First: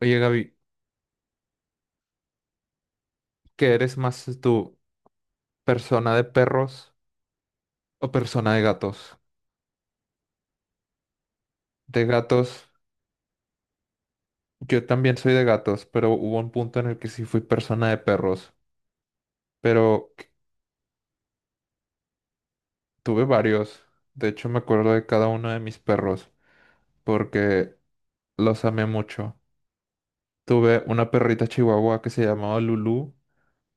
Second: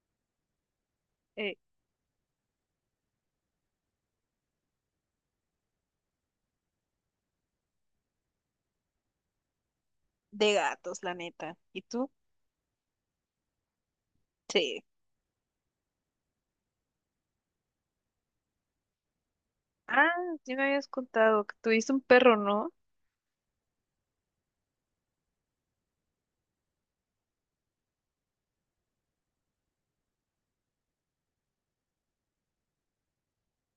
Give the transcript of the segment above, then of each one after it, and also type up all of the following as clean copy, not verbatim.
Oye, Gaby, Eh, ¿qué eres más tú, persona de perros o persona de gatos? de gatos, la neta. ¿Y De tú? gatos, Sí. yo también soy de gatos, pero hubo un punto en el que sí fui persona de perros, Ah, pero c- sí me habías contado que tuviste un perro, ¿no? tuve varios. De hecho, me acuerdo de cada uno de mis perros porque los amé mucho. Tuve una perrita chihuahua que se llamaba Lulu,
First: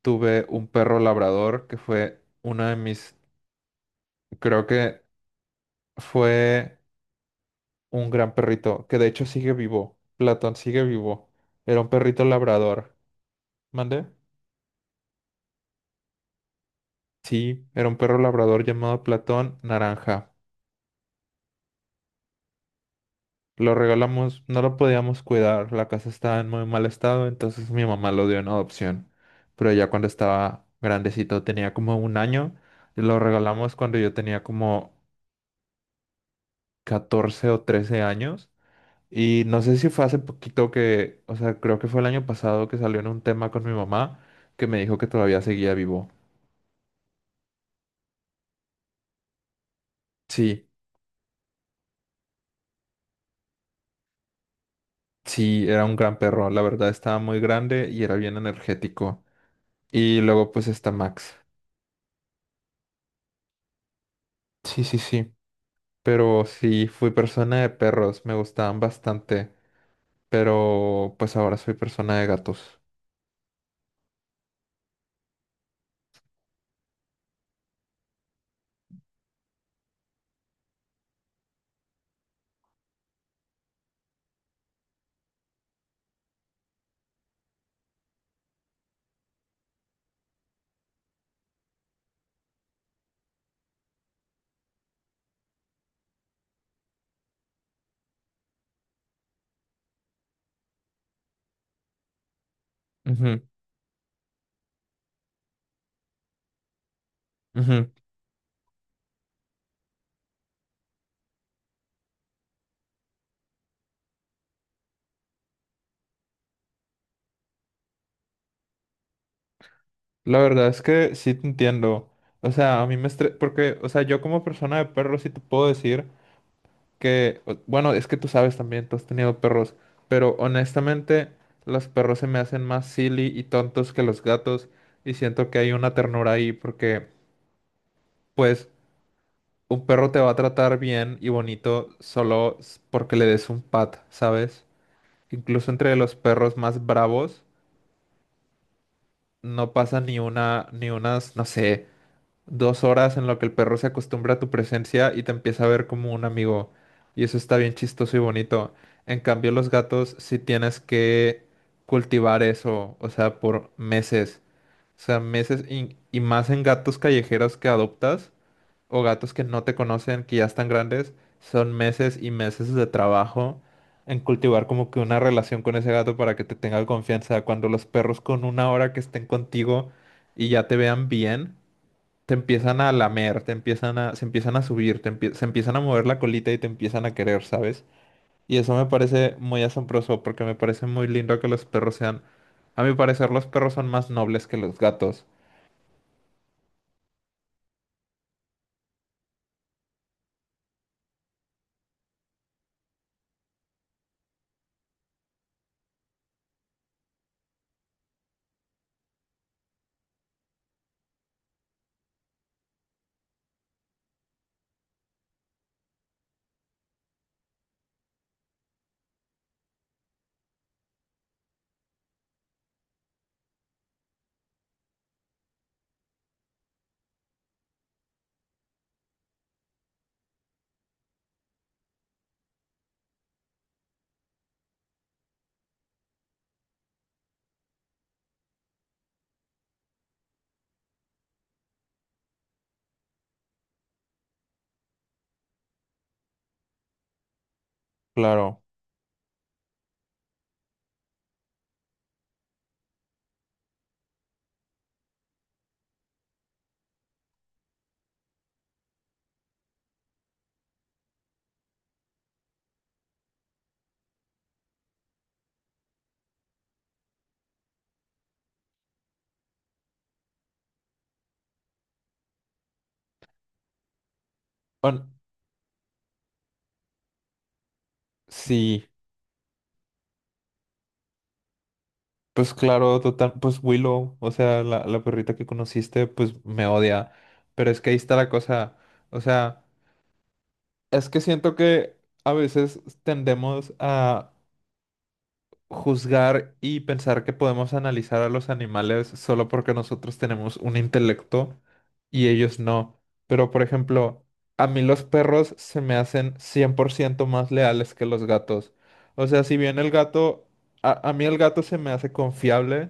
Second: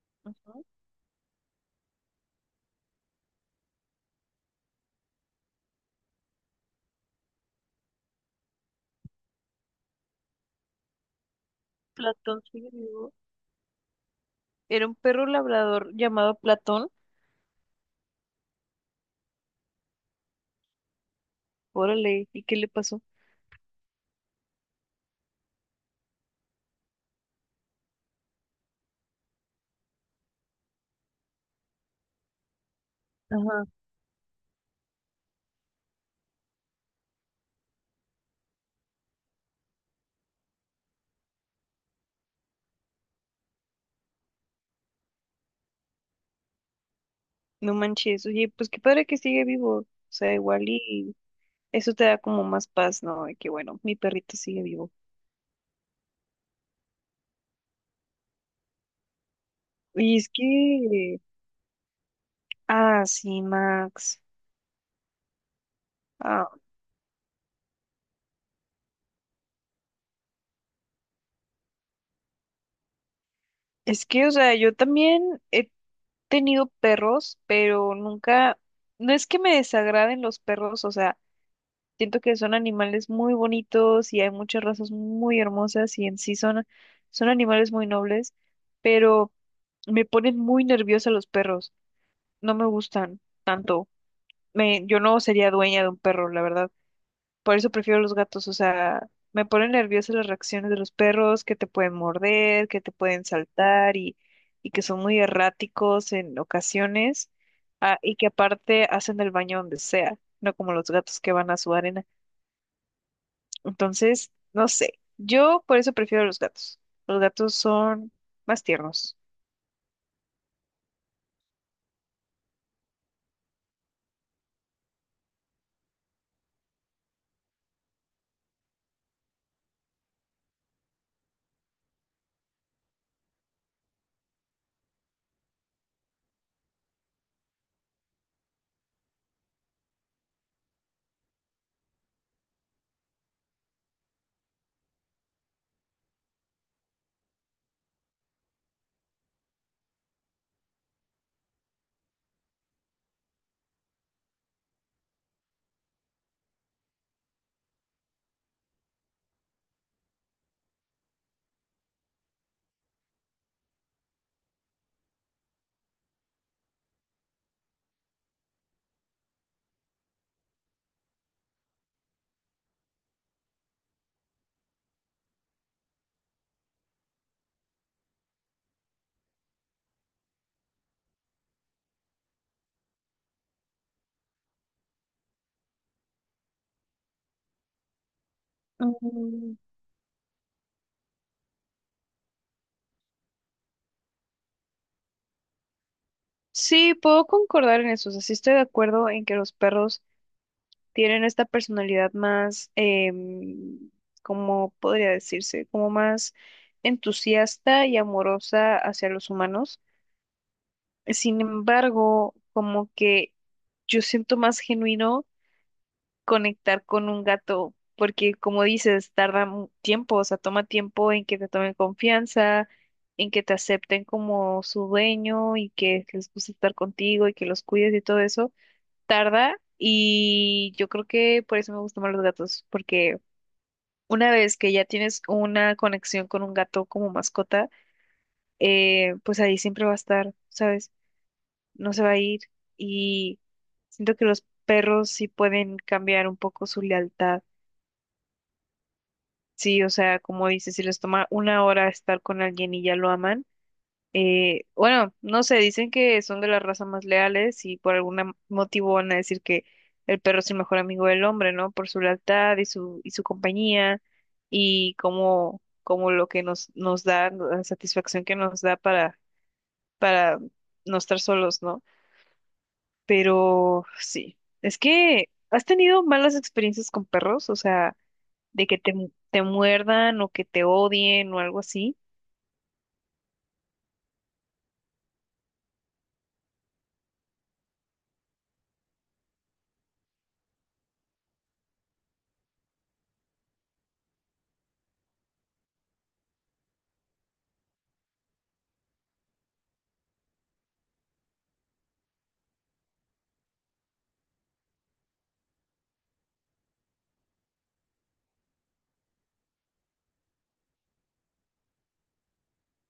tuve Ujú. un perro labrador que fue una de mis, creo que fue un gran perrito, que de hecho sigue vivo. Platón sigue vivo. Era un perrito Platón sigue labrador. vivo. ¿Mandé? Era un perro labrador llamado Platón. Sí, era un perro labrador llamado Platón Naranja. Órale, ¿y qué le pasó? Lo regalamos, no lo podíamos cuidar, la casa estaba en muy mal estado, entonces mi mamá lo dio en adopción. Pero ya cuando estaba grandecito, tenía como un año, lo Ajá. regalamos cuando yo tenía como 14 o 13 años. Y no sé si fue hace poquito que, o sea, creo que fue el año pasado que salió en un tema con mi mamá, que me dijo que todavía seguía vivo. No manches, oye, pues qué padre que sigue vivo. O sea, igual Sí, y eso te da como más paz, ¿no? De que bueno, mi perrito sigue vivo. sí, era un gran perro, la verdad estaba muy grande y era bien energético. Y Y es luego pues está que, Max. ah, sí, Max. Sí, sí, sí, pero Ah, sí, fui persona de perros, me gustaban bastante, pero pues ahora soy persona de gatos. es que, o sea, yo también he tenido perros, pero nunca, no es que me desagraden los perros, o sea, siento que son animales muy bonitos y hay muchas razas muy hermosas y en sí son, son animales muy nobles, pero me ponen muy nerviosa los perros, no me gustan tanto. Me, yo no sería dueña de un perro, la verdad. Por eso prefiero los gatos, o sea, me ponen nerviosa las reacciones de los perros, que te pueden morder, que te pueden Ujú, saltar y que son muy erráticos en ocasiones, ujú. ah, y que aparte hacen el baño donde sea, no como los gatos que van a su arena. Entonces, no sé, yo por eso prefiero los gatos. Los gatos son más tiernos. La verdad es que sí te entiendo. O sea, a mí me estre... porque, o sea, yo como persona de perro sí te puedo decir. Que, bueno, es que tú sabes también, tú has tenido perros, pero honestamente los perros se me hacen más silly y tontos que los gatos, y siento que hay una ternura ahí porque pues un perro te va a tratar bien y bonito solo porque le des un pat, ¿sabes? Incluso entre los perros más bravos no pasa ni una, ni unas, no sé. 2 horas en lo que el perro se acostumbra a tu presencia y te empieza a ver como un amigo. Y eso está bien chistoso y bonito. En cambio, los gatos sí tienes que cultivar eso, o sea, por meses. O sea, meses y más en gatos callejeros que adoptas o gatos que no te conocen, que ya están grandes, son meses y meses de trabajo en cultivar como que una relación con ese gato para que te tenga confianza. Cuando los perros con una hora que estén contigo y ya te vean bien te empiezan a lamer, se empiezan a subir, se empiezan a mover la colita y te empiezan a querer, ¿sabes? Y eso me parece Mm. muy asombroso porque me parece muy lindo que los perros sean, a mi parecer, los perros son más nobles que los gatos, Sí, puedo concordar en eso, o sea, sí estoy de acuerdo en que los perros tienen esta personalidad más, em, ¿cómo podría decirse? Como más entusiasta y amorosa hacia los humanos. Sin embargo, como que yo siento más genuino conectar con un gato, porque como dices, tiempo, o sea, toma tiempo en que te tomen confianza, en que te acepten como su dueño y que les guste estar contigo y que los cuides y todo eso tarda y yo creo que por eso me gustan más los gatos, porque una vez que ya tienes una conexión con un gato como mascota, pues ahí siempre va a estar, ¿sabes? No se va a ir y siento que los perros sí pueden cambiar un poco su lealtad. claro. Sí, o sea, como dices, si les toma una hora estar con alguien y ya lo aman. Bueno, no sé, dicen que son de las razas más leales y por algún motivo van a decir que el perro es el mejor amigo del hombre, ¿no? Por su lealtad y su compañía y como, como lo que nos, nos da, la satisfacción que nos da para no estar solos, ¿no? Pero sí, es Bueno, que has tenido malas experiencias con perros, o sea, de que sí, te muerdan o que te odien o algo así. pues claro, total, pues Willow, o sea, la perrita que conociste, pues me odia, pero es que ahí está la cosa, o sea, es que siento que a veces tendemos a juzgar y pensar que podemos analizar a los animales solo porque nosotros tenemos un intelecto y ellos no. Pero, por ejemplo, a mí los perros se me hacen 100% más leales que los gatos. O sea, si bien el gato, a mí el gato se me hace confiable,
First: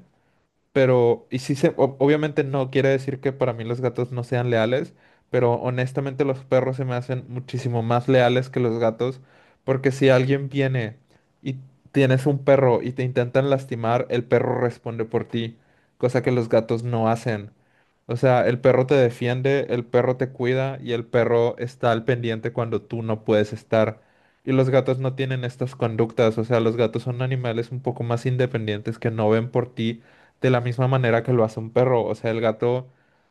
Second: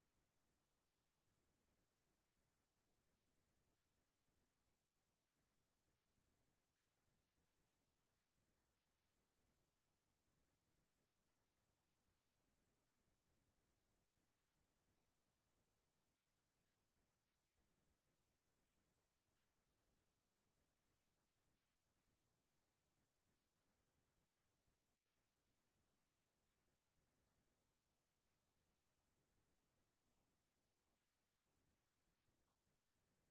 pero, y sí se, obviamente no quiere decir que para mí los gatos no sean leales, pero honestamente los perros se me hacen muchísimo más leales que los gatos, porque si alguien viene y tienes un perro y te intentan lastimar, el perro responde por ti, cosa que los gatos no hacen. O sea, el perro te defiende, el perro te cuida y el perro está al pendiente cuando tú no puedes estar. Y los gatos no tienen estas conductas, o sea, los gatos son animales un poco más independientes que no ven por ti de la misma manera que lo hace un perro. O sea, el gato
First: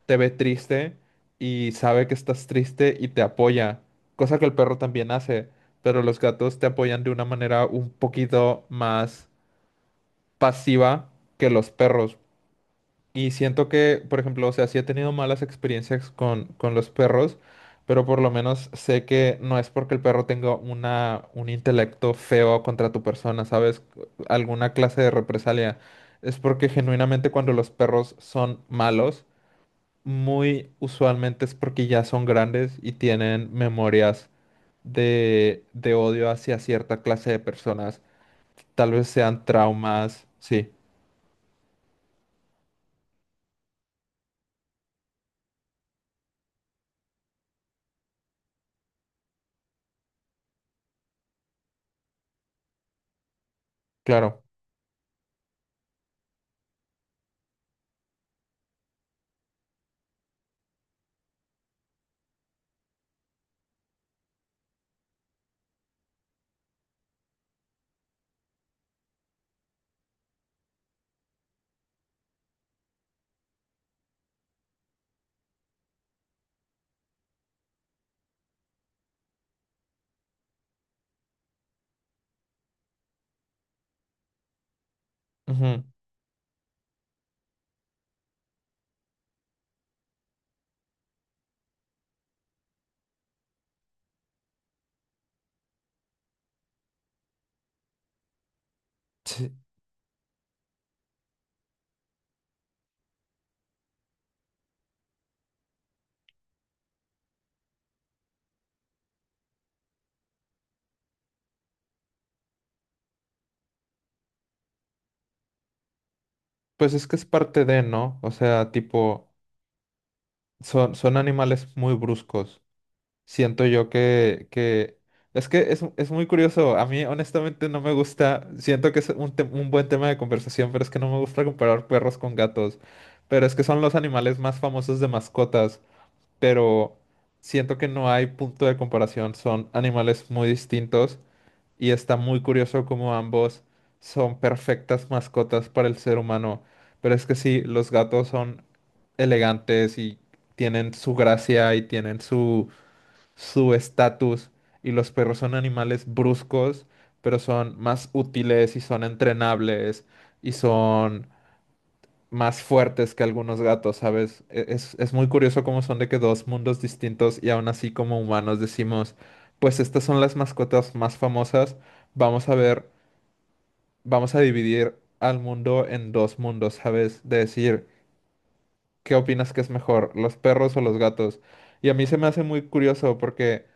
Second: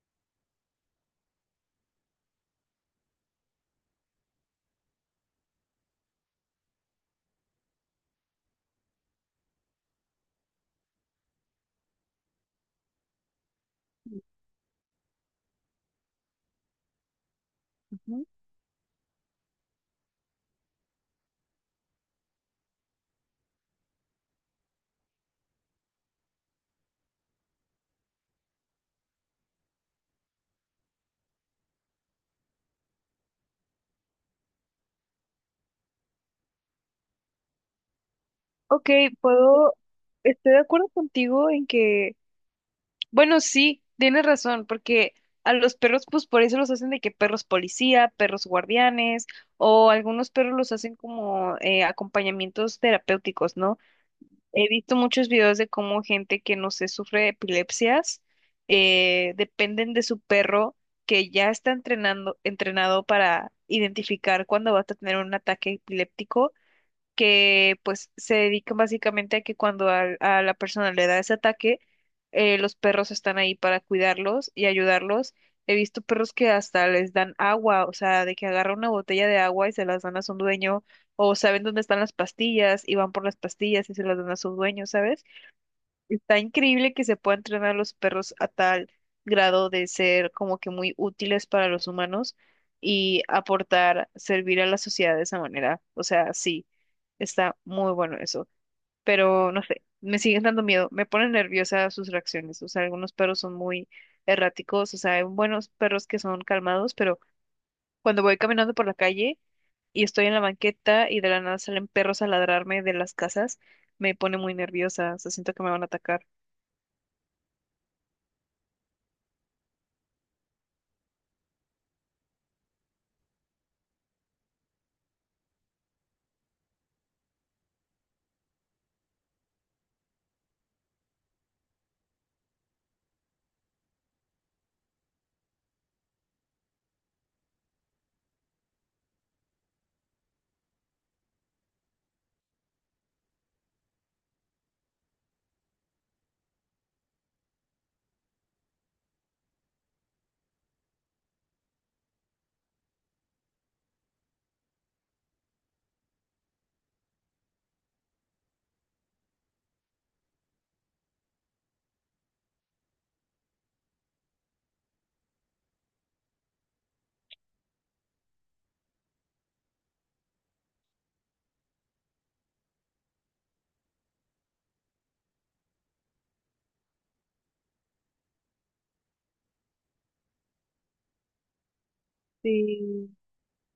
te ve triste y sabe que estás triste y te apoya, cosa que el perro también hace, pero los gatos te apoyan de una manera un poquito más pasiva que los perros. Y siento que, por ejemplo, o sea, sí he tenido malas experiencias con los perros, pero por lo menos sé que no es porque el perro tenga una, un intelecto feo contra tu persona, ¿sabes? Alguna clase de represalia. Es porque genuinamente cuando los perros son malos, muy usualmente es porque ya son grandes y tienen memorias de odio hacia cierta clase de personas. Ok, Tal vez sean puedo, traumas, estoy de sí, acuerdo contigo en que, bueno, sí, tienes razón, porque a los perros, pues por eso los hacen de que perros policía, perros guardianes, o algunos perros los hacen como acompañamientos terapéuticos, ¿no? claro. He visto muchos videos de cómo gente que, no sé, sufre de epilepsias, dependen de su perro que ya está entrenado para identificar cuando vas a tener un ataque epiléptico que pues se dedican básicamente a que cuando a, la persona le da ese ataque, los perros están ahí para cuidarlos y ayudarlos. He visto perros que hasta les dan agua, o sea, de que agarran una botella de agua y se las dan a su dueño, o saben dónde están las pastillas y van por las pastillas y se las dan a su dueño, ¿sabes? Ujú. Está increíble que se pueda entrenar a los perros a tal grado de ser como que muy útiles para los humanos y aportar, servir a la sociedad de esa manera. O sea, sí, está muy bueno eso. Pero no sé, me siguen dando miedo, me ponen nerviosa sus reacciones. O sea, algunos perros son muy erráticos, o sea, hay buenos perros que son calmados, pero cuando voy caminando por la calle y estoy en la banqueta y de la nada salen perros a ladrarme de las casas, me pone muy nerviosa, o sea, siento que me van a atacar. Pues es que es parte de, ¿no? O sea, tipo, son animales muy bruscos. Siento yo que... Es que es muy curioso. A mí, honestamente, no me gusta. Siento que es un buen tema de conversación, pero es que no me gusta comparar perros con gatos. Pero es que son los animales más famosos de mascotas. Pero siento que no hay punto de comparación. Son animales muy distintos. Y está muy curioso cómo ambos son perfectas mascotas para el ser humano. Pero es que sí, los gatos son elegantes y tienen su gracia y tienen su estatus. Y los perros son animales bruscos, pero son más útiles y son entrenables y son más fuertes que algunos gatos, ¿sabes? Es muy curioso cómo son de que dos mundos distintos y aún así como humanos decimos, pues estas son las mascotas más famosas, vamos a ver, vamos a dividir al mundo en dos mundos, ¿sabes? De decir, ¿qué opinas que es mejor, los perros o los gatos? Y a mí se me hace muy Sí, curioso porque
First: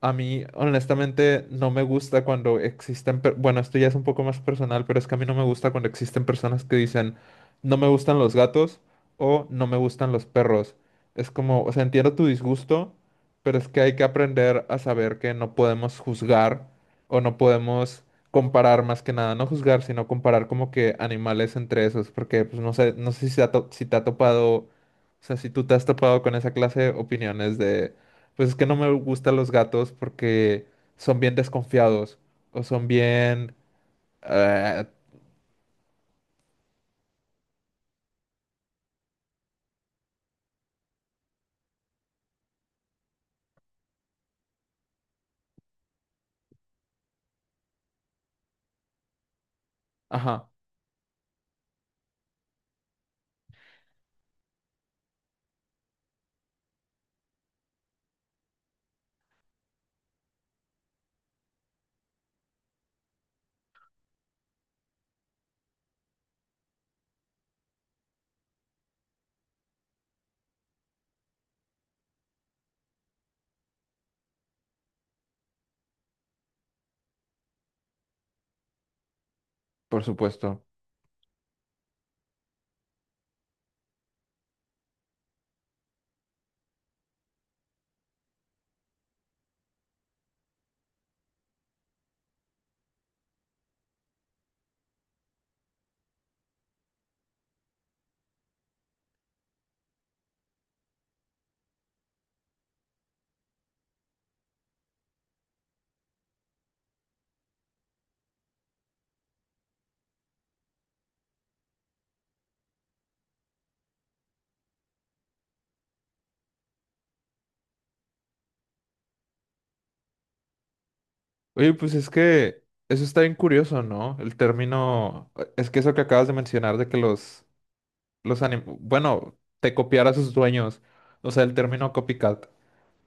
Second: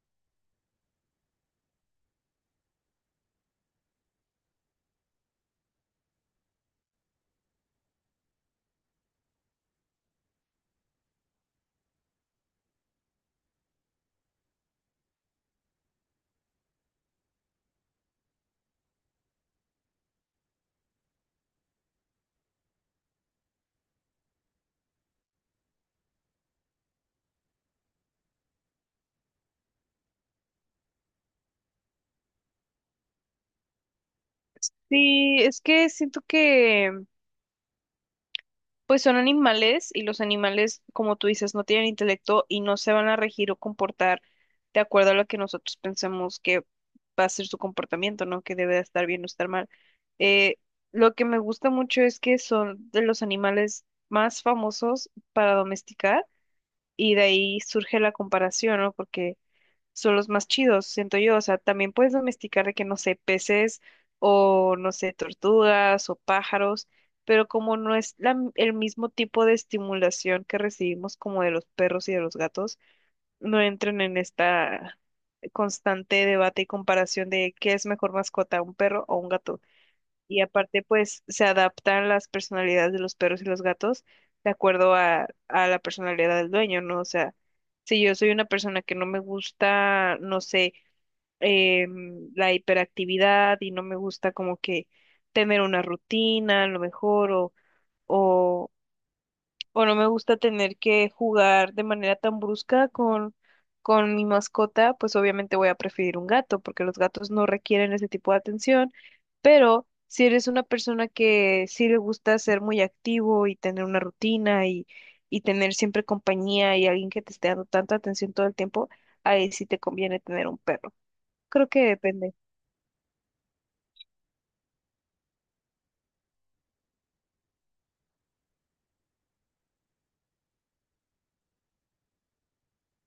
a mí, honestamente, no me gusta cuando existen, bueno, esto ya es un poco más personal, pero es que a mí no me gusta cuando existen personas que dicen, no me gustan los gatos o no me gustan los perros. Es como, o sea, entiendo tu disgusto, pero es que hay que aprender a saber que no podemos juzgar o no podemos comparar más que nada, no juzgar, sino comparar como que animales entre esos, porque pues no sé, no sé si si te ha topado, o sea, si tú te has topado con esa clase de opiniones de pues es que no me gustan los gatos porque son bien desconfiados o son bien... eh, sí, es que siento que pues son animales y los animales, como tú dices, no tienen intelecto y no se van a regir o comportar de acuerdo a lo que nosotros pensemos que va a ser su comportamiento, ¿no? Que debe de estar bien o estar mal. ajá, Eh, lo que me gusta mucho es que son de los animales más famosos para domesticar y de ahí surge la comparación, ¿no? Porque son los más chidos, siento yo. O sea, también puedes domesticar de que, no sé, peces o, no sé, tortugas o pájaros, pero como no es el mismo tipo de estimulación que recibimos como de los perros y de los gatos, no entran en esta constante debate y comparación de qué es mejor mascota, un perro o un gato. por Y supuesto. aparte, pues, se adaptan las personalidades de los perros y los gatos de acuerdo a la personalidad del dueño, ¿no? O sea, si yo soy una persona que no me gusta, no sé, la hiperactividad y no me gusta como que tener una rutina a lo mejor o, o no me gusta tener que jugar de manera tan brusca con mi mascota, pues obviamente voy a preferir un gato porque los gatos no requieren ese tipo de atención, pero si eres una persona que sí le gusta ser muy activo y tener una rutina y tener siempre compañía y alguien que te esté dando tanta atención todo el tiempo, ahí sí te conviene tener un perro. Creo Oye, que pues es depende. que eso está bien curioso, ¿no? El término... Es que eso que acabas de mencionar de que bueno, te copiar a sus dueños. O sea, el término copycat.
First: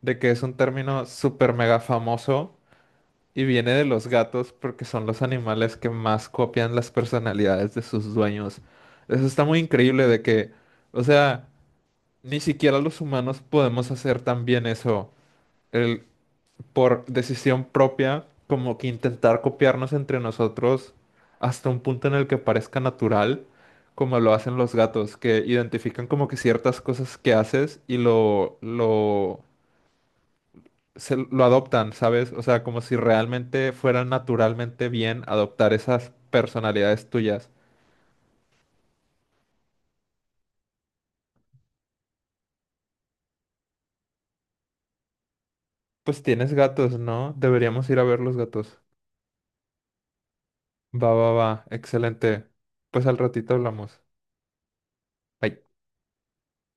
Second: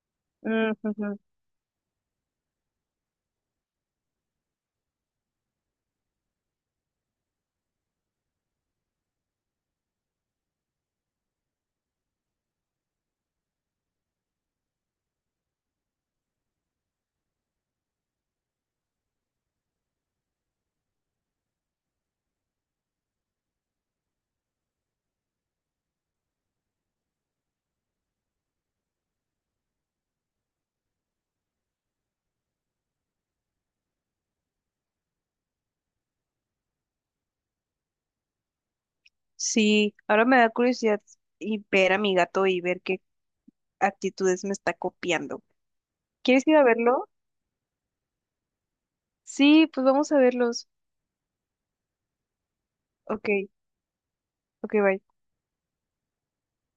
De que es un Mm, término ujú. súper mega famoso y viene de los gatos porque son los animales que más copian las personalidades de sus dueños. Eso está muy increíble de que... O sea... Ni siquiera los humanos podemos hacer también eso, el, por decisión propia, como que intentar copiarnos entre nosotros hasta un punto en el que parezca natural, como lo hacen los gatos, que identifican como que ciertas cosas que haces y lo adoptan, ¿sabes? O sea, como si realmente fueran naturalmente bien adoptar esas personalidades tuyas. Sí, ahora me da curiosidad y ver a mi gato y ver qué actitudes me está copiando. Pues ¿Quieres tienes ir a gatos, verlo? ¿no? Deberíamos ir a ver los gatos. Sí, pues vamos a verlos. Va, va, va, excelente. Pues al Ok, ratito hablamos. ok, bye. Bye.